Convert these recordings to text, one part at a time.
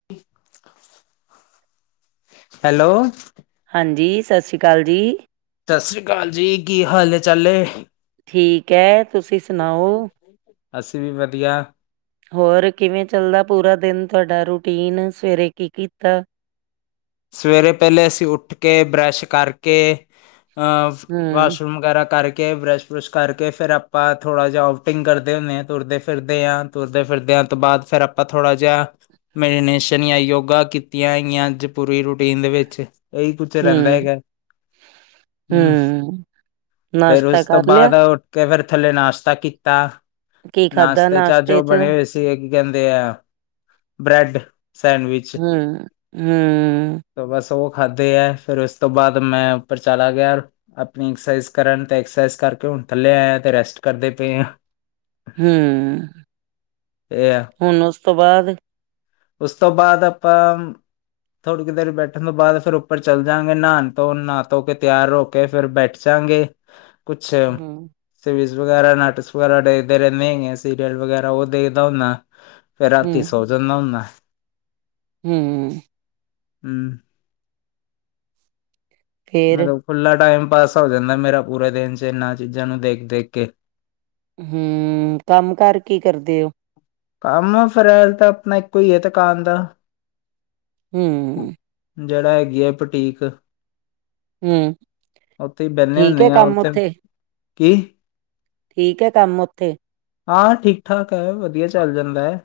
[unintelligible] Hello. ਹਾਂਜੀ ਸਤਿ ਸ਼੍ਰੀ ਅਕਾਲ ਜੀ। ਸਤਿ ਸ਼੍ਰੀ ਅਕਾਲ ਜੀ ਕੀ ਹਾਲ ਹੈ ਚਾਲੇ? ਠੀਕ ਹੈ ਤੁਸੀਂ ਸੁਣਾਓ? ਅਸੀਂ ਵੀ ਵਧੀਆ ਹੋਰ ਕਿਵੇਂ ਚੱਲਦਾ ਪੂਰਾ ਦਿਨ ਤੁਹਾਡਾ ਰੂਟੀਨ ਸਵੇਰੇ ਕੀ ਕੀਤਾ ਸਵੇਰੇ ਪਹਿਲੇ ਅਸੀਂ ਉੱਠ ਕੇ ਬਰੱਸ਼ ਕਰਕੇ ਹੂੰ, ਵਾਸ਼ਰੂਮ ਵਗੈਰਾ ਕਰਕੇ ਬਰੈਸ਼ ਕੁਸ਼ ਕਰਕੇ ਫਿਰ ਆਪਾਂ ਥੋੜ੍ਹਾ ਜਿਹਾ ਆਊਟਿੰਗ ਕਰਦੇ ਹੁੰਦੇ ਹਾਂ ਤੁਰਦੇ ਫਿਰਦੇ ਹਾਂ ਤੁਰਦੇ ਫਿਰਦਿਆਂ ਤੋਂ ਬਾਅਦ ਫਿਰ ਆਪਾਂ ਆਪਾਂ ਥੋੜਾ ਜਿਹਾ ਮੈਡੀਨੇਸ਼ਨ ਜਾਂ ਯੋਗਾ ਕੀਤੀਆਂਈਆਂ ਪੂਰੀ ਰੂਟੀਨ ਦੇ ਵਿੱਚ ਇਹੀ ਕੁਛ ਰਹਿੰਦਾ ਹੂੰ, ਹੈਗਾ ਹਮ ਹੂੰ। ਫੇਿਰ ਨਾਸ਼ਤਾ ਉਸ ਤੋਂ ਕਰ ਲਿਆ? ਬਾਅਦ ਕਈ ਵਾਰ ਥੱਲੇ ਨਾਸ਼ਤਾ ਕੀਤਾ ਨਾਸ਼ਤੇ ਚ ਅੱਜ ਉਹ ਬਣੇ ਹੋਏ ਸੀ ਕੀ ਕਹਿੰਦੇ ਆ ਬ੍ਰੈਡ ਸੈਂਡਵਿਚ ਹੂ ਹੂ ਤੇ ਬਸ ਉਹ ਖਾਧੇ ਹੈ ਫਿਰ ਉਸ ਤੋਂ ਬਾਅਦ ਮੈਂ ਉੱਪਰ ਚਲਾ ਗਿਆ ਆਪਣੀ ਐਕਸਰਸਾਈਜ਼ ਕਰਨ ਤੇ ਐਕਸਰਸਾਈਜ਼ ਕਰਕੇ ਹੁਣ ਥੱਲੇ ਆਇਆ ਤੇ ਰੈਸਟ ਕਰਦੇ ਪਏ ਹਾਂ ਹੂ ਇਹ ਆ ਹੁਣ ਉਸ ਤੋਂ ਬਾਅਦ ਉਸ ਤੋਂ ਬਾਅਦ ਆਪਾਂ ਥੋੜੀ ਕੁ ਦੇਰ ਬੈਠਣ ਤੋਂ ਬਾਅਦ ਫਿਰ ਉੱਪਰ ਚੱਲ ਜਾਂਗੇ ਨਹਾ ਧੋ ਨਹਾ ਧੋ ਕੇ ਤਿਆਰ ਰੋ ਕੇ ਫਿਰ ਬੈਠ ਜਾਗੇ ਕੁਛ ਹੂੰ, ਸਰੀਜ ਵਗੈਰਾ ਨਾਟਕਸ ਵਗੈਰਾ ਦੇਖਦੇ ਰਹਿੰਦੇ ਆ ਸੀਰੀਅਲ ਵਗੈਰਾ ਉਹ ਦੇਖਦਾ ਹੁੰਦਾ। ਫਿਰ ਰਾਤੀ ਸੋ ਜਾਂਦਾ ਹੁੰਦਾ। ਹੂ,,, ਹੂ,,, ਫੇਰ? ਮੈਂ ਉੱਪਰ ਦਾ ਟਾਈਮ ਪਾਸ ਹੋ ਜਾਂਦਾ ਮੇਰਾ ਪੂਰੇ ਦਿਨ ਚ ਇਹਨਾਂ ਚੀਜ਼ਾਂ ਨੂੰ ਦੇਖ-ਦੇਖ ਕੇ ਹੂ ਕੰਮ ਕਾਰ ਕੀ ਕਰਦੇ ਹੋ ਕੰਮ ਆ ਫਿਰ ਤਾਂ ਆਪਣਾ ਇੱਕੋ ਹੀ ਹੈ ਦੁਕਾਨ ਦਾ ਹੂ,,, ਜਿਹੜਾ ਹੈਗੀ ਹੈ ਬੁਟੀਕ ਹੂੰ। ਉੱਥੇ ਹੀ ਬਹਿੰਦੇ ਠੀਕ ਹੈ ਹੁੰਦੇ ਆ ਕੰਮ ਉੱਥੇ ਕੀ ਠੀਕ ਹੈ ਕੰਮ ਉੱਥੇ ਹਾਂ ਠੀਕ ਠਾਕ ਹੈ ਵਧੀਆ ਚੱਲ ਜਾਂਦਾ ਹੈ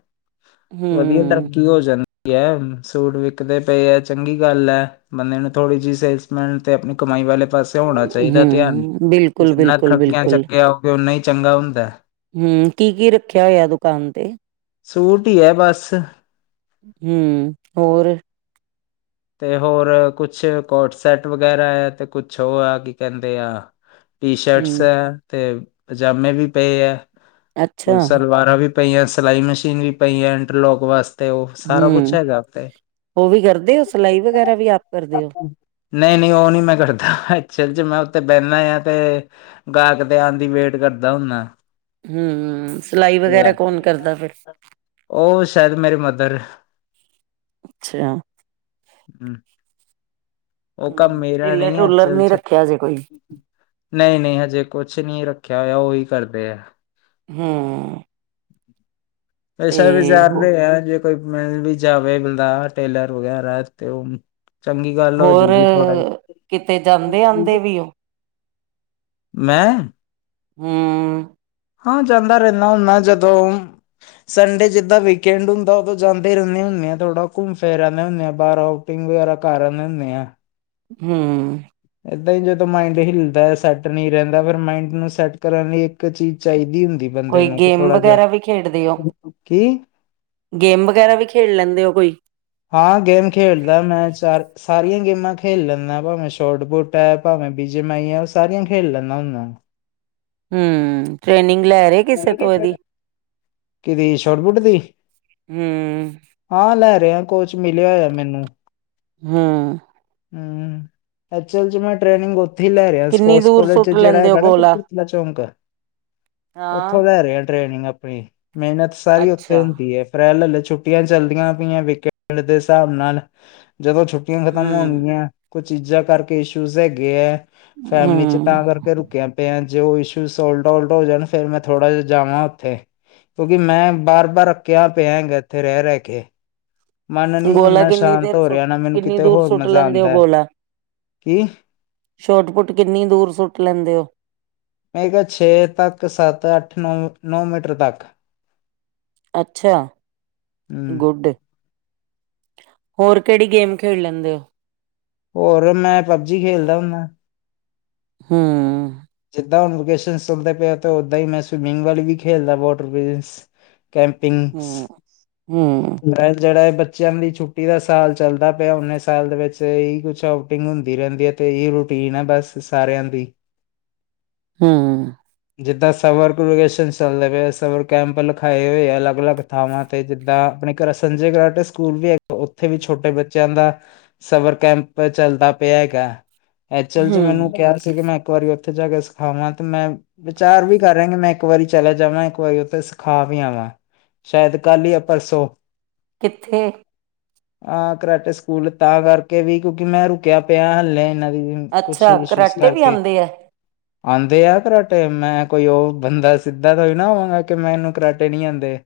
ਵਧੀਆ ਤਰਾਂ ਹੂੰ। ਕੀ ਹੋ ਜਾਂਦੀ ਹੈ ਸੂਟ ਵਿਕਦੇ ਪਏ ਹੈ ਚੰਗੀ ਗੱਲ ਹੈ ਬੰਦੇ ਨੂੰ ਥੋੜੀ ਜਿਹੀ ਸੇਲਸਮੈਨ ਤੇ ਆਪਣੀ ਕਮਾਈ ਵਾਲੇ ਪਾਸੇ ਹੋਣਾ ਚਾਹੀਦਾ ਧਿਆਨ ਹੂੰ, ਬਿਲਕੁਲ-ਬਿਲਕੁਲ, ਜਿੰਨਾ ਬਿਲਕੁਲ ਤਰਕੀਆਂ ਬਿਲਕੁਲ। ਅੱਗੇ ਹੋਵੇ ਓਨਾ ਹੀ ਚੰਗਾ ਹੁੰਦਾ ਹੂ ਕੀ-ਕੀ ਰੱਖਿਆ ਹੋਇਆ ਦੁਕਾਨ ਤੇ ਸੂਟ ਹੀ ਹੈ ਬਸ ਹੂ ਹੋਰ ਤੇ ਹੋਰ ਕੁਛ ਕੋਟ ਸੈਟ ਵਗੈਰਾ ਹੈ ਤੇ ਕੁਛ ਉਹ ਆ ਕੀ ਕਹਿੰਦੇ ਆ ਟੀ ਸ਼ਰਟਸ ਹੂੰ, ਹੈ ਤੇ ਪਜਾਮੇ ਵੀ ਪਏ ਹੈ ਕੁਝ ਅੱਛਾ ਸਲਵਾਰਾਂ ਵੀ ਪਈਆਂ ਸਿਲਾਈ ਮਸ਼ੀਨ ਵੀ ਪਈ ਆ ਇੰਟਰਲੋਕ ਵਾਸਤੇ ਉਹ ਸਾਰਾ ਕੁਛ ਹੂੰ, ਹੈਗਾ ਉੱਥੇ ਉਹ ਵੀ ਕਰਦੇ ਹੋ ਸਿਲਾਈ ਵਗੈਰਾ ਵੀ ਆਪ ਕਰਦੇ ਹੋ ਨਹੀਂ-ਨਹੀਂ ਉਹ ਨੀ ਮੈਂ ਕਰਦਾ ਚ ਚ ਮੈਂ ਉੱਥੇ ਬੈਂਦਾ ਆ ਤੇ ਗਾਹਕ ਤੇ ਆਉਣ ਦੀ ਵੇਟ ਕਰਦਾ ਹੁੰਦਾ ਹੂ ਸਿਲਾਈ ਵਗੈਰਾ ਕੌਣ ਕਰਦਾ ਫਿਰ ਉਹ ਸ਼ਾਇਦ ਮੇਰੇ ਮਦਰ ਅੱਛਾ ਹਮ ਉਹ ਕੰਮ ਹੂੰ, ਮੇਰਾ ਨਹੀਂ ਹੈ ਟੇਲਰ-ਟੂਲਰ ਚੱਲ ਨੀ ਸ ਰੱਖਿਆ ਜੇ ਕੋਈ? ਨਹੀਂ-ਨਹੀਂ ਹਜੇ ਕੁਛ ਨਹੀਂ ਰੱਖਿਆ ਹੋਇਆ ਉਹੀ ਕਰਦੇ ਹੈ ਹਮ ਪੈਸਾ ਵਿਚਜ਼ਾਰਦੇ ਹੋ ਆ ਜੇ ਕੋਈ ਮਿਲ ਵੀ ਜਾਵੇ ਬੰਦਾ ਟੇਲਰ ਵਗੈਰਾ ਤੇ ਉਹ ਚੰਗੀ ਗੱਲ ਹੋ ਹੋਰ ਜੂਗੀ ਥੋੜਾ ਕਿਤੇ ਜਾਂਦੇ-ਆਂਦੇ ਜਿ ਵੀ ਹੋ? ਮੈਂ ਹੂ,,, ਹਾਂ ਜਾਦਾ ਰਹਿਦਾ ਹੁੰਦਾ ਜਦੋ ਸੰਡੇ ਜਿਦਾ ਵੀਕਐਡ ਹੁੰਦਾ ਉਦੋ ਜਾਦੇ ਰਹਿਦੇ ਹੁਦੇ ਹਾਂ ਥੋੜਾ ਘੁੰਮ ਫਿਰ ਆਨੇ ਹੋਦੇ ਹਾਂ ਬਾਹਰ ਆਓ ਆਟਿੰਗ ਵਗੈਰਾ ਕਰ ਹੁੰਦੇ ਆ ਹੂ,,, ਏਦਾ ਹੀ ਜਦੋ ਮਾਇਡ ਹਿਲਦਾ ਹੈ। ਸੈਟ ਨਹੀ ਰਹਿਦਾ ਫਿਰ ਮਾਇਡ ਨੂੰ ਸੈਟ ਕਰਨ ਲਈ ਇਕ ਚੀਜ਼ ਚਾਹੀਦੀ ਹੁੰਦੀ ਬੰਦੇ ਕੋਈ ਨੂੰ ਕਿ ਗੇਮ ਥੋੜਾ ਜਿਹਾ ਵਗੈਰਾ ਵੀ ਖੇਡਦੇ ਹੋ। ਕੀ ਗੇਮ ਵਗੈਰਾ ਵੀ ਖੇਡ ਲੈਦੇ ਹੋ ਕੋਈ ਹਾਂ ਗੇਮ ਖੇਡਦਾ ਮੈ ਚਾਰ ਸਾਰੀਆਂ ਗੇਮਾਂ ਖੇਲ ਲੈਦਾ ਭਾਵੇਂ ਸ਼ੋਟਪੁਟ ਭਾਵੇ ਬੀਜੇ ਮੈਂ ਆ ਉਹ ਸਾਰੀਆਂ ਖੇਡ ਲੈਦਾ ਹੁਦਾ ਹਮ ਟ੍ਰੇਨਿਗ ਲੈ ਰਹੇ ਕਿਸੇ ਤੋ ਇਹਦੀ ਕਿਹਦੀ ਸ਼ੋਟਬੂਟ ਦੀ ਹੂ- ਹਾਂ ਲੈ ਰਹੇ ਆ ਕੋਚ ਮਿਲਿਆ ਹੋਇਆ ਮੈਨੂੰ ਹਮ ਹਮ ਐਚ ਐਲ ਚ ਮੈਂ ਟ੍ਰੇਨਿੰਗ ਹੋ ਲੈ ਰਿਹਾ ਕਿੰਨੀ ਸਪੋਰਟਸ ਦੂਰ ਕੋਾਲਜ ਸੁੱਟ ਚ ਜਿਹੜਾ ਲੈਂਦੇ ਹੋ ਹੈਗਾ ਨਾ ਗੋਲਾ? ਕਪੂਰਥਲਾ ਚੌਂਕ ਉੱਥੋਂ ਹਾਂ, ਲੈ ਰਹੇ ਆ ਟ੍ਰੇਨਿੰਗ ਆਪਣੀ ਮਿਹਨਤ ਸਾਰੀ ਉੱਥੇ ਅੱਛਾ ਹੁੰਦੀ ਹੈ ਅਪ੍ਰੈਲ ਛੁੱਟੀਆਂ ਚੱਲਦੀਆਂ ਪਈਆਂ ਵੀਕੈਂਡ ਦੇ ਹਿਸਾਬ ਨਾਲ ਜਦੋਂ ਛੁੱ ਰੁਕੀਆਂ ਖ਼ਤਮ ਹੂੰ। ਹੋਣਗੀਆਂ ਕੁਛ ਚੀਜ਼ਾਂ ਕਰਕੇ ਇਸ਼ੂਜ ਹੈਗੇ ਹੈ ਫੈਮਿਲੀ ਚ ਹੂੰ, ਤਾਂ ਕਰਕੇ ਕ ਪ ਜੇ ਉਹ ਇਸ਼ੂ ਸੋਲ ਹੋ ਜਾਣ ਫੇਿਰ ਮੈਂ ਥੋੜਾ ਜਿਹਾ ਜਾਵਾਂ ਉੱਥੇ ਕਿਉਕਿ ਮੈਂ ਬਾਰ- ਬਾਰ ਅਕਿਆ ਪਿਆਗਾ ਇਥੇ ਰਹਿ- ਰਹਿ ਕੇ ਮਨ ਨ ਗੋਲਾ ਓਨਾ ਕਿੰਨੀ ਸ਼ਾਤ ਦੇਰ ਹੋ ਸੁ ਰਿਹਾ ਨਾ ਮੈਨੂੰ ਕਿੰਨੀ ਕਿਤੇ ਦੂਰ ਹੋਰ ਸੁੱਟ ਮਜ਼ਾ ਲੈਂਦੇ ਹੋ ਆਉਦਾ ਹੈ। ਕੀ ਛੋਟ ਫੁਟ ਕਿਨੀ ਦੂਰ ਸੁਟ ਲੈਦੇ ਹੋ। ਮੈਂ ਕਿਹਾ ਛੇ ਤੱਕ ਸੱਤ ਅੱਠੌ ਨੌ ਮੀਟਰ ਤੱਕ ਅਛਾ ਹਮ ਗੁਡ ਹੋਰ ਕਿਹੜੀ ਗੇਮ ਖੇਡ ਲੈਦੇ ਹੋ। ਹੋਰ ਮੈਂ ਪਬਜੀ ਖੇਲਦਾ ਹੁੰਦਾ ਹੂ- ਜਿਦਾਂ ਹੁਣ ਵਕੇਸ਼ਨ ਚਲਦੇ ਪਏ ਉਦਾ ਹੀ ਮੈ ਸਵਿਮਿਗ ਵਾਲੀ ਵੀ ਖੇਡਦਾ ਵੋਟਰ ਕੈਂਪਿਗ ਹੂ- ਹੂ- ਜਿਹੜਾ ਬੱਚਿਆਂ ਦੀ ਛੁਟੀ ਦਾ ਸਾਲ ਚਲਦਾ ਪਿਆ ਨੇ ਸਾਲ ਦੇ ਵਿਚ ਇ ਕੁਛ ਆਊਟਿਗ ਹੁਦੀ ਰਹਿਦੀ ਹੈ। ਤੇ ਇਹ ਰੂਟੀਨ ਹੈ। ਬਸ ਸਾਰਿਆਂ ਦੀ ਹੂ ਜਿਦਾਂ ਸਵਰ ਵਕੇਸ਼ਨ ਚੱਲਦੇ ਪਏ ਸਵਰ ਕੈਪ ਲਿਖਾਏ ਹੋਏ ਆ ਅਲਗ- ਅਲਗ ਥਾਵਾ ਤੇ ਜਿਦਾ ਆਪਣੇ ਘਰ ਸੰਜੇ ਕਰਾਂਟ ਸਕੂਲ ਵੀ ਹੈ। ਉਥੇ ਵੀ ਛੋਟੇ ਬੱਚਿਆ ਦਾ ਸਬਰ ਕੈਂਪ ਚਲਦਾ ਪਿਆ ਹੈਗਾ ਐਚਲ ਜੀ ਹੂੰ। ਮੈਨੂੰ ਕਿਹਾ ਸੀ ਕਿ ਮੈਂ ਇਕ ਵਾਰੀ ਉਥੇ ਜਾ ਕੇ ਸਿਖਾਵਾ ਤੇ ਮੈ ਵਿਚਾਰ ਵੀ ਕਰ ਰਿਹਾ ਕਿ ਮੈ ਇਕ ਵਾਰੀ ਚਲਾ ਜਾਵਾ ਇਕ ਵਾਰੀ ਉਥੇ ਸਿਖਾ ਵੀ ਆਵਾ ਸ਼ਾਇਦ ਕਲ ਹੀ ਆ ਪਰਸੋ ਕਿਥੇ ਹਾਂ ਕਰੈਟ ਸਕੂਲ ਤਾਂ ਕਰਕੇ ਵੀ ਕਿਉਕਿ ਮੈ ਰੁਕਿਆ ਪਿਆ ਹਲੇ ਇਹਨਾ ਦੀ ਵੀ ਅਛਾ ਕਰਾਟੇ ਵੀ ਆਉਦੇ ਹੈ। ਆਉਦੇ ਆ ਕਰਾਟੇ ਮੈ ਕੋਈ ਉਹ ਬੰਦਾ ਸਿਧਾ ਤੋਈ ਨਾ ਆਵਾਗਾ ਕਿ ਮੈ ਇਹਨੂੰ ਕਰਾਟੇ ਨਹੀ ਆਉਦੇ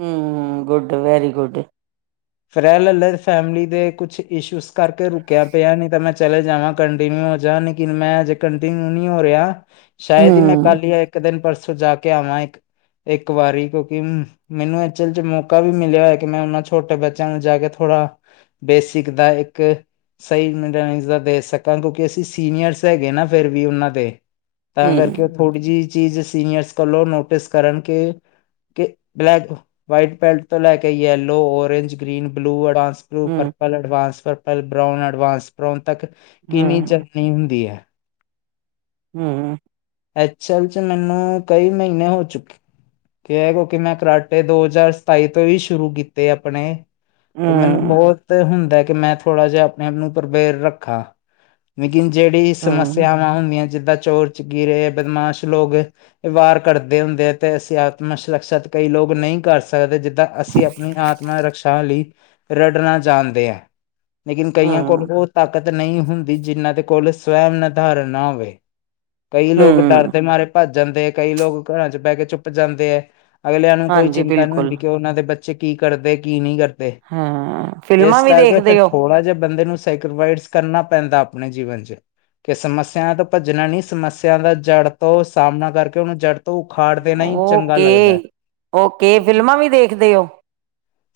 ਹੂ ਗੁਡ ਵੈਰੀ ਗੁਡ ਫਰੈਲ ਫੈਮਿਲੀ ਦੇ ਕੁਛ ਇਸ਼ੂਸ ਕਰਕੇ ਰੁਕਿਆ ਪਿਆ ਨੀ ਤਾਂ ਮੈ ਚਲੇ ਜਾਵਾ ਕੰਟੀਨਿਊ ਹੋ ਜਾ ਨੀ ਲੇਕਨ ਮੈ ਅਜ ਕੰਟੀਨਿਊ ਨਹੀ ਹੋ ਰਿਹਾ ਸ਼ਾਇਦ ਹੀ ਮੈ ਹੂੰ, ਕਲ ਹੀ ਇਕ ਦਿਨ ਪਰਸੋ ਜਾ ਕੇ ਆਵਾ ਇਕ ਇਕ ਵਾਰੀ ਕਿਉਕਿ ਮੈਨੂੰ ਇਚਲ ਜ ਮੋਕਾ ਵੀ ਮਿਲਿਆ ਹੋਇਆ ਕਿ ਮੈ ਉਹਨਾ ਛੋਟੇ ਬੱਚਿਆ ਨੂੰ ਜਾ ਕੇ ਥੋੜਾ ਬੇਸਿਕ ਦਾ ਇਕ ਸਹੀ ਮ ਦੇ ਸਕਾ ਕਿਉਕਿ ਅਸੀ ਸੀਨੀਅਰਸ ਹੈਗੇ ਨਾ ਫਿਰ ਵੀ ਉਹਨਾ ਦੇ ਤਾਂ ਕਰਕੇ। ਹੂੰ, ਕਿ ਬਲੈਕ ਵਾਈਟ ਪੈਟ। ਤੋਂ ਲੈ ਕੇ yellow orange green blue advance blue ਹੂੰ, purple. Advance purple brown advance brown ਤੱਕ ਕਿਨੀ ਹੂੰ, ਜਨੀ ਹੁੰਦੀ ਹੈ। ਹਮ। ਐਸਲ ਚ ਮੈਨੂੰ ਕਈ ਮਹੀਨੇ ਹੋ ਚੁੱਕੇ। ਕਿ ਕਿਉਂਕਿ ਮੈਂ ਕਰਾਟੇ ਦੋ ਹਜ਼ਾਰ ਸਤਾਈ ਤੋਂ ਹੀ ਸ਼ੁਰੂ ਕੀਤੇ ਆਪਣੇ। ਤੇ ਮੈਨੂੰ ਹੂੰ, ਬਹੁਤ ਹੁੰਦਾ ਕਿ ਮੈਂ ਥੋੜ੍ਹਾ ਜਿਹਾ ਆਪਣੇ ਆਪ ਨੂੰ ਪ੍ਰਪੇਰ ਰੱਖਾਂ। ਮੇਕਿਨ ਜਹੜੀ ਹੂੰ। ਸਮੱਸਿਆਵਾਂ ਹੁੰਦੀਆਂ ਜਿੱਦਾਂ ਚੋਰ ਚ ਗਿਰੇ ਬਦਮਾਸ਼ ਲੋਕਾਂ। ਵਾਰ ਘੱਟਦੇ ਹੁੰਦੇ ਆ ਤੇ ਅਸੀਂ ਆਤਮ ਸ਼ਸ਼ਅਤ ਕਈ ਲੋਕ ਨਹੀਂ ਕਰ ਸਕ। ਸਕਦੇ ਜਿੱਦਾਂ ਅਸੀਂ ਆਪਣੀ ਆਤਮਾ ਰਕਸ਼ਾ ਲਈ ਰੜਨਾ ਚਾਹਣਦੇ ਹਾਂ। ਲੇਕਿਨ ਕਈਆਂ ਕੋਲ ਹੂੰ, ਉਹ ਤਾਕਤ ਨਹੀਂ ਹੁੰਦੀ ਜਿਹਨਾਂ ਦੇ ਕੋਲ ਸਵਮ ਨਿਰਧਾਰਨ ਨਾ ਹੋਵੇ। ਕਈ ਲੋਕ ਡਰ ਹੂੰ, ਦੇ ਮਾਰੇ ਭੱਜ ਜਾਂਦੇ ਹੈ ਕਈ ਲੋਕ ਘਰਾਂ ਚ ਬਹਿ ਕੇ ਚੁੱਪ ਜਾਂਦੇ ਹੈ। ਅਗਲਿਆਂ ਨੂੰ ਕੋਈ ਹਾਂਜੀ ਚਿਤਾ ਨਹੀ ਬਿਲਕੁਲ ਹੁਦੀ ਕਿ ਉਹਨਾ ਦੇ ਬੱਚੇ ਕੀ ਕਰਦੇ ਕੀ ਨਹੀ ਕਰਦੇ ਹਾਂ ਫਿਲਮਾਂ ਇਸ ਵੀ ਕਰਕੇ ਫੇਰ ਦੇਖਦੇ ਹੋ ਥੋੜਾ ਜਿਹਾ ਬੰਦੇ ਨੂੰ ਕਰਨਾ ਪੈਦਾ ਆਪਣੇ ਜੀਵਨ 'ਚ ਕਿ ਸਮਸਿਆ ਤੋਂ ਭਜਣਾ ਨਹੀ ਸਮਸਿਆ ਦਾ ਜੜ ਤੋ ਸਾਹਮਣਾ ਕਰਕੇ ਉਹਨੂੰ ਜੜ ਉਖਾੜ ਦੇਣਾ ਹੀ ਚੰਗਾ ਲਗਦਾ ਓਕੇ। ਓਕੇ ਹੈ। ਫਿਲਮਾਂ ਵੀ ਦੇਖਦੇ ਹੋ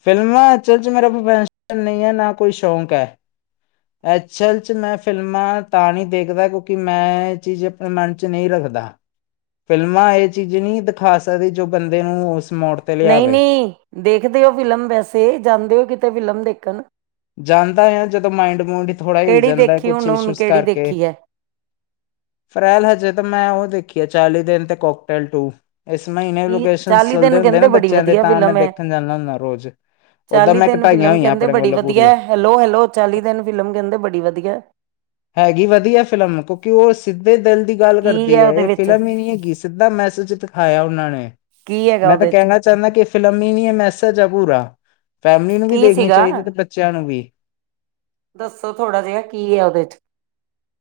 ਫਿਲਮਾ ਅਚਲ 'ਚ ਮੇਰਾ ਪ੍ਰਫੈਨ ਨਹੀ ਹੈ। ਨਾ ਕੋਈ ਸੋਕ ਹੈ। ਐਕਚਅਲ 'ਚ ਮੈਂ ਫਿਲਮਾਂ ਤਾਂ ਨਹੀਂ ਦੇਖਦਾ ਕਿਉਂਕਿ ਮੈਂ ਇਹ ਚੀਜ਼ ਆਪਣੇ ਮਨ 'ਚ ਨਹੀਂ ਰੱਖਦਾ। ਫਿਲਮਾਂ ਇਹ ਚੀਜ਼ ਨਹੀਂ ਦਿਖਾ ਸਕਦੀ ਜੋ ਬੰਦੇ ਨੂੰ ਉਸ ਮੌੜ। ਨਹੀਂ -ਨਹੀਂ ਦੇਖਦੇ ਹੋ ਫਿਲਮ ਵੈਸੇ ਜਾਂਦੇ ਹੋ ਕਿਤੇ ਫਿਲਮ ਦੇਖਣ। ਜਾਂਦਾ ਆ ਜਦੋਂ ਮਾਇੰਡ ਮੂੰਡ ਥੋੜ੍ਹਾ ਹਿਲ ਕਿਹੜੀ ਜਾਂਦਾ ਦੇਖੀ ਕੁਛ ਹੁਣ-ਹੁਣ ਇਸ਼ੂਜ਼ ਕਿਹੜੀ ਕਰਕੇ। ਦੇਖੀ ਹੈ। ਫਰੈਲ ਹਜੇ ਤਾਂ ਮੈਂ ਉਹ ਦੇਖੀ ਆ ਚਾਲੀ ਦਿਨ ਤੇ ਕੋਕਟੇਲ ਟੂ। ਇਸ ਮਹੀਨੇ ਕੀ ਲੋਕੇਸ਼ਨ ਚਾਲੀ ਚੱਲਦੇ ਦਿਨ ਹੁੰਦੇ ਨਾ ਕਹਿੰਦੇ ਬੜੀ ਬੱਚਿਆਂ ਦੇ ਵਧੀਆ ਤਾਂ ਮੈਂ ਫਿਲਮ ਹੈ। ਦੇਖਣ ਜਾਂਦਾ ਹੁੰਦਾ ਰੋਜ਼। ਓਦਾਂ ਚਾਲੀ ਮੈਂ ਦਿਨ ਘਟਾਈਆਂ ਫਿਲਮ ਹੋਈਆਂ ਕਹਿੰਦੇ ਆਪਣੇ ਬੜੀ ਵੱਲੋਂ ‌। ਵਧੀਆ ਹੈਲੋ- ਹੈਲੋ ਚਾਲੀ ਦਿਨ ਫਿਲਮ ਕਹਿੰਦੇ ਬੜੀ ਵਧੀਆ। ਹੈਗੀ ਵਧੀਆ ਫਿਲਮ ਕਿਉਂਕਿ ਉਹ ਸਿੱਧੇ ਦਿਲ ਦੀ ਗੱਲ ਕੀ ਕਰਦੀ ਹੈ ਉਹਦੇ ਇਹ ਵਿੱਚ ਫਿਲਮ ਹੀ। ਨਹੀਂ ਹੈਗੀ ਸਿੱਧਾ ਮੈਸੇਜ ਦਿਖਾਇਆ ਉਹਨਾਂ ਨੇ ਕੀ ਹੈਗਾ ਮੈਂ ਤਾਂ ਉਹਦੇ ਚ ਕਹਿਣਾ। ਚਾਹੁੰਦਾ ਕਿ ਫ਼ਿਲਮੀ ਨ ਇਹ ਮੈਸੇਜ ਆ ਪੂਰਾ ਫੈਮਿਲੀ ਨੂੰ ਵੀ ਕੀ ਦੇਖਣੀ ਸੀਗਾ। ਚਾਹੀਦੀ ਹੈ ਤੇ ਬੱਚਿਆਂ ਨੂੰ ਵੀ। ਦੱਸੋ ਥੋੜਾ ਜਿਹਾ ਕੀ ਹੈ ਉਹਦੇ ਚ।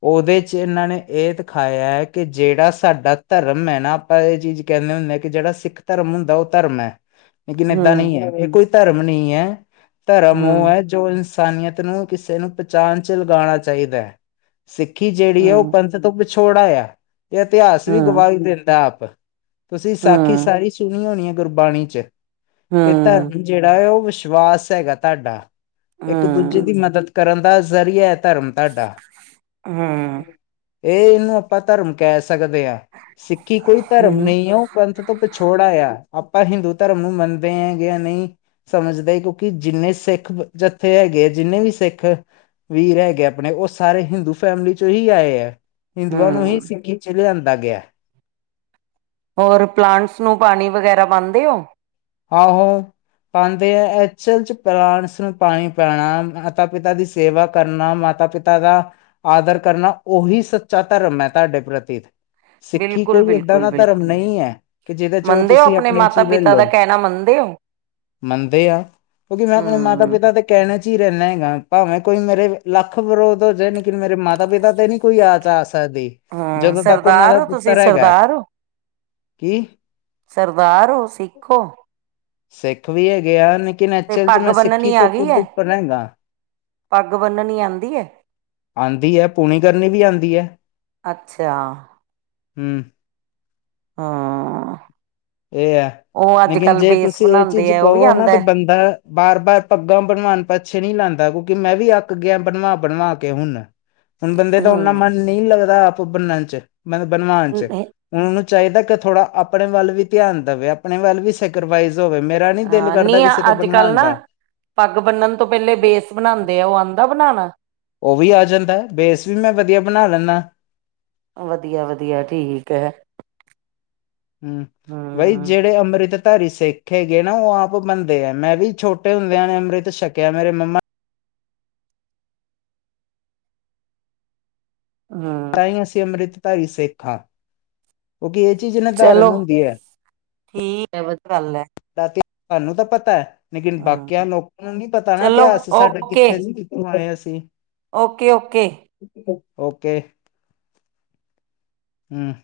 ਉਹਦੇ 'ਚ ਇਹਨਾਂ ਨੇ ਇਹ ਦਿਖਾਇਆ ਹੈ ਕਿ ਜਿਹੜਾ ਸਾਡਾ ਧਰਮ ਹੈ ਨਾ। ਆਪਾਂ ਇਹ ਚੀਜ਼ ਕਹਿੰਦੇ ਹੁੰਦੇ ਕਿ ਜਿਹੜਾ ਸਿੱਖ ਧਰਮ ਹੁੰਦਾ ਉਹ ਧਰਮ ਹੈ। ਲੇਕਿਨ ਏਦਾਂ ਹੂੰ, ਨਹੀਂ ਹੈ ਇਹ ਕੋਈ ਧਰਮ ਨਹੀਂ ਹੈ ਧਰਮ ਉਹ ਹੂੰ, ਹੈ। ਜੋ ਇਨਸਾਨੀਅਤ ਨੂੰ ਕਿਸੇ ਨੂੰ ਪਹਿਚਾਣ ਚ ਲਗਾਉਣਾ ਚਾਹੀਦਾ ਹੈ। ਸਿੱਖੀ ਜਿਹੜੀ ਆ ਉਹ ਹੂੰ, ਪੰਥ ਤੋਂ ਵਿਿਛੋੜਾ ਆ ਇਹ ਇਤਿਹਾਸ ਵੀ ਹੂੰ। ਗਵਾਈ ਦਿੰਦਾ ਆਪ। ਤੁਸੀਂ ਸਾਖੀ ਹੂੰ, ਸਾਰੀ ਸੁਣੀ ਹੋਣੀ ਹੈ ਗੁਰਬਾਣੀ ਚ ਹੂੰ, ਕਿ ਧਰਮਿਕ। ਜਿਹੜਾ ਹੈ ਉਹ ਵਿਸ਼ਵਾਸ ਹੈਗਾ ਤੁਹਾਡਾ ਹੂੰ, ਇੱਕ ਦੂਜੇ ਹੂੰ, ਦੀ ਮਦਦ ਕਰਨ ਦਾ ਜ਼ਰੀਆ ਹੈ ਧਰਮ ਤੁਹਾਡਾ। ਹਾਂ। ਇਹ ਇਹਨੂੰ ਆਪਾਂ ਧਰਮ ਕਹਿ ਸਕਦੇ ਹਾਂ ਸਿੱਖੀ ਕੋਈ ਧਰਮ ਹੂੰ, ਨਹੀਂ ਉਹ। ਪੰਥ ਤੋਂ ਪਿਛੋੜਾ ਆਯਾ, ਆਪਾਂ ਹਿੰਦੂ ਧਰਮ ਨੂੰ ਮੰਨਦੇ ਆਂ ਯਾ ਨਈ ਸਮਜਦੈ ਈ ਕੀ ਕਿਉ ਕਿ, ਜਿੰਨੇ ਸੇੱਖ ਬ ਜਥੇ ਹੈਗੇ ਆ ਜਿੰਨੇ ਵੀ ਸੇੱਖ ਵੀਰ ਹੈਗੇ ਆਪਣੇ ਓਸ ਸਾਰੇ ਹਿੰਦੂ ਫੈਮਲੀ ਚੋਂ ਹੀ ਆਏ ਐ, ਹਿੰਦੂਆਂ ਨੂੰ ਹੀ ਹੂੰ। ਸਿੱਖੀ ਚ ਲੇਆਂਦਾ ਗੇਆ। ਹੋਰ ਪਲਾਂਟਸ ਨੂੰ ਪਾਨੀ ਵਗੈਰਾ ਪਾਂਦੇ ਓ? ਆਹ ਹੋ। ਪਾਉਂਦੇ ਹੈ ਐਚਲ ਚ ਪਲਾਂਟਸ ਨੂੰ ਪਾਣੀ ਪੈਣਾ ਮਾਤਾ ਪਿਤਾ ਦੀ ਸੇਵਾ ਕਰਨਾ ਮਾਤਾ ਪਿਤਾ ਦਾ ਆਦਰ ਕਰਨਾ ਉਹੀ ਸੱਚਾ ਧਰਮ ਹੈ ਤੁਹਾਡੇ ਪ੍ਰਤੀ ਸਿੱਖੀ ਬਿਲਕੁਲ, ਕੋਈ ਏਦਾਂ ਬਿਲਕੁਲ, ਦਾ ਧਰਮ ਬਿਲਕੁਲ। ਨਹੀਂ ਹੈ ਕਿ ਜਿਹਦੇ ਚ ਉਹ ਮੰਨਦੇ ਓ ਤੁਸੀਂ ਆਪਣੇ ਚ ਮਾਤਾ ਹੀ ਲੈ ਪਿਤਾ ਦਾ ਲਓ ਕਹਿਣਾ ਮੰਨਦੇ ਓ? ਮੰਨਦੇ ਆ ਕਿਉਂਕਿ ਮੈਂ ਆਪਣੇ ਮਾਤਾ ਹੂੰ, ਪਿਤਾ ਦੇ ਕਹਿਣ ਚ ਹੀ ਰਹਿੰਦਾ ਹੈਗਾ ਭਾਵੇਂ ਕੋਈ ਮੇਰੇ ਲੱਖ ਵਿਰੋਧ ਹੋ ਜਾਏ ਲੇਕਿਨ ਮੇਰੇ ਮਾਤਾ ਪਿਤਾ ਤੇ ਨੀ ਕੋਈ ਆ ਤਾਂ ਆ ਸਕਦੀ ਹੂੰ ਜਦੋਂ ਤੱਕ ਉਹਨਾਂ ਦਾ ਸਰਦਾਰ ਓ ਤੁਸੀਂ ਪੁੱਤਰ ਹੈਗਾ ਸਰਦਾਰ ਓ? ਕੀ ਸਰਦਾਰ ਹੋ ਸਿੱਖ ਹੋ ਸਿੱਖ ਵੀ ਹੈਗੇ ਆ ਲੇਕਿਨ ਤੇ ਐਚਲ ਚ ਪੱਗ ਮੈਂ ਸਿੱਖੀ ਬੰਨਣੀ ਆ ਤੋਂ ਗਈ ਕੁੱਦ ਐ? ਉੱਪਰ ਹੈਗਾ ਪੱਗ ਬੰਨਣੀ ਆਉਂਦੀ ਹੈ ਆਉਂਦੀ ਹੈ ਪੂਣੀ ਕਰਨੀ ਵੀ ਆਉਂਦੀ ਹੈ ਅੱਛਾ ਹਮ ਹਾਂ ਏ ਐ, ਉਹ ਅੱਜ ਲੇਕਿਨ ਕੱਲ੍ਹ ਜੇ ਬੇਸ ਤੁਸੀ ਏ ਚੀਜ ਬਣਾਂਦੇ ਆ ਉਹ ਵੀ ਕਵੋ ਨਾ ਤੇ ਆਂਦਾ? ਬੰਦਾ ਬਾਰ, ਬਾਰ ਪੱਗਾਂ ਬਨਵਾਨ ਪਾਛੇ ਨਈ ਲੈਂਦਾ ਕਿਉਂਕਿ ਮੈਂ ਵੀ ਆੱਕ ਗੇਆ ਬਨਵਾ, ਬਨਵਾ ਕੇ ਹੁਨ ਹੁਨ ਬੰਦੇ ਦਾ ਉਨਾ ਮਨ ਹੂੰ ਨਈ ਲੱਗਦਾ, ਆਪ ਬਨਨ ਚ ਬ ਬਨਵਾਨ ਚ ਹਨ ਊਨੂੰ ਚਾਈਦਾ ਕ ਥੋੜਾ ਆਪਣੇ ਵੱਲ ਵੀ ਧੇਆਨ ਦੇਵੇ, ਆਪਣੇ ਵੱਲ ਵੀ ਸੈਕਰੀਫਾਈਜ਼ ਹੋਵੇ ਮੇ ਮੇਰਾ ਨੀ ਦਿਲ ਕਰਦਾ ਕਿਸੇ ਤੋਂ ਬਨਵਾਨ ਦਾ। ਪਾੱਗ ਬੰਨਨ ਤੋਂ ਪੇਲੇ ਬੇਸ ਬਣਾਂਦੇ ਆ, ਓ ਆਂਦੈ ਬਨਾਨਾ? ਓ ਵੀ ਆ ਜਾਂਦੈ ਬੇਸ ਵੀ ਮੈਂ ਵਦੀਆ ਬਨਾ ਲੈਂਨੈ। ਵਦੀਆ, ਵਦੀਆ ਠੀਕ ਐ। ਵਈ ਜੇੜੇ ਅੰਮ੍ਰਿਤ ਧਾਰੀ ਸਿੱਖ ਹੈਗੇ ਨਾ, ਓ ਆਪ ਬਨਦੇ ਐ, ਮੈਂ ਵੀ ਛੋਟੇ ਹੁੰਦੇਆਂ ਨੇ ਅੰਮ੍ਰਿਤ ਛਕੇਆ ਮੇਰੇ ਮੰਮਾ ਹੂੰ। ਤਾਂ ਅਸੀਂ ਅੰਮ੍ਰਿਤਧਾਰੀ ਸਿੱਖ ਆਂ, ਕੇਓਕਿ ਏ ਚੀਜ ਨਾ ਧਾਰਨ ਚਲੋ ਹੁੰਦੀ ਐ। ਠੀਕ ਐ, ਵਦ ਗੱਲ ਐ। ਇਤਿਹਾਸ ਸਾਨੂੰ ਤਾਂ ਪਤੈ, ਲੇਕਿਨ ਹਮ ਬਾਕੀਆਂ ਲੋਕਾਂ ਨੂੰ ਨੀ ਪਤਾ ਨਾ ਚਲੋ ਇਤਿਹਾਸ ਸਾਡਾ ਓਕੇ ਕਿੱਥੇ ਸੀ ਆਏ ਅਸੀ- ਓਕੇ, ਓਕੇ। ਓਕੇ। ਹੂੰ।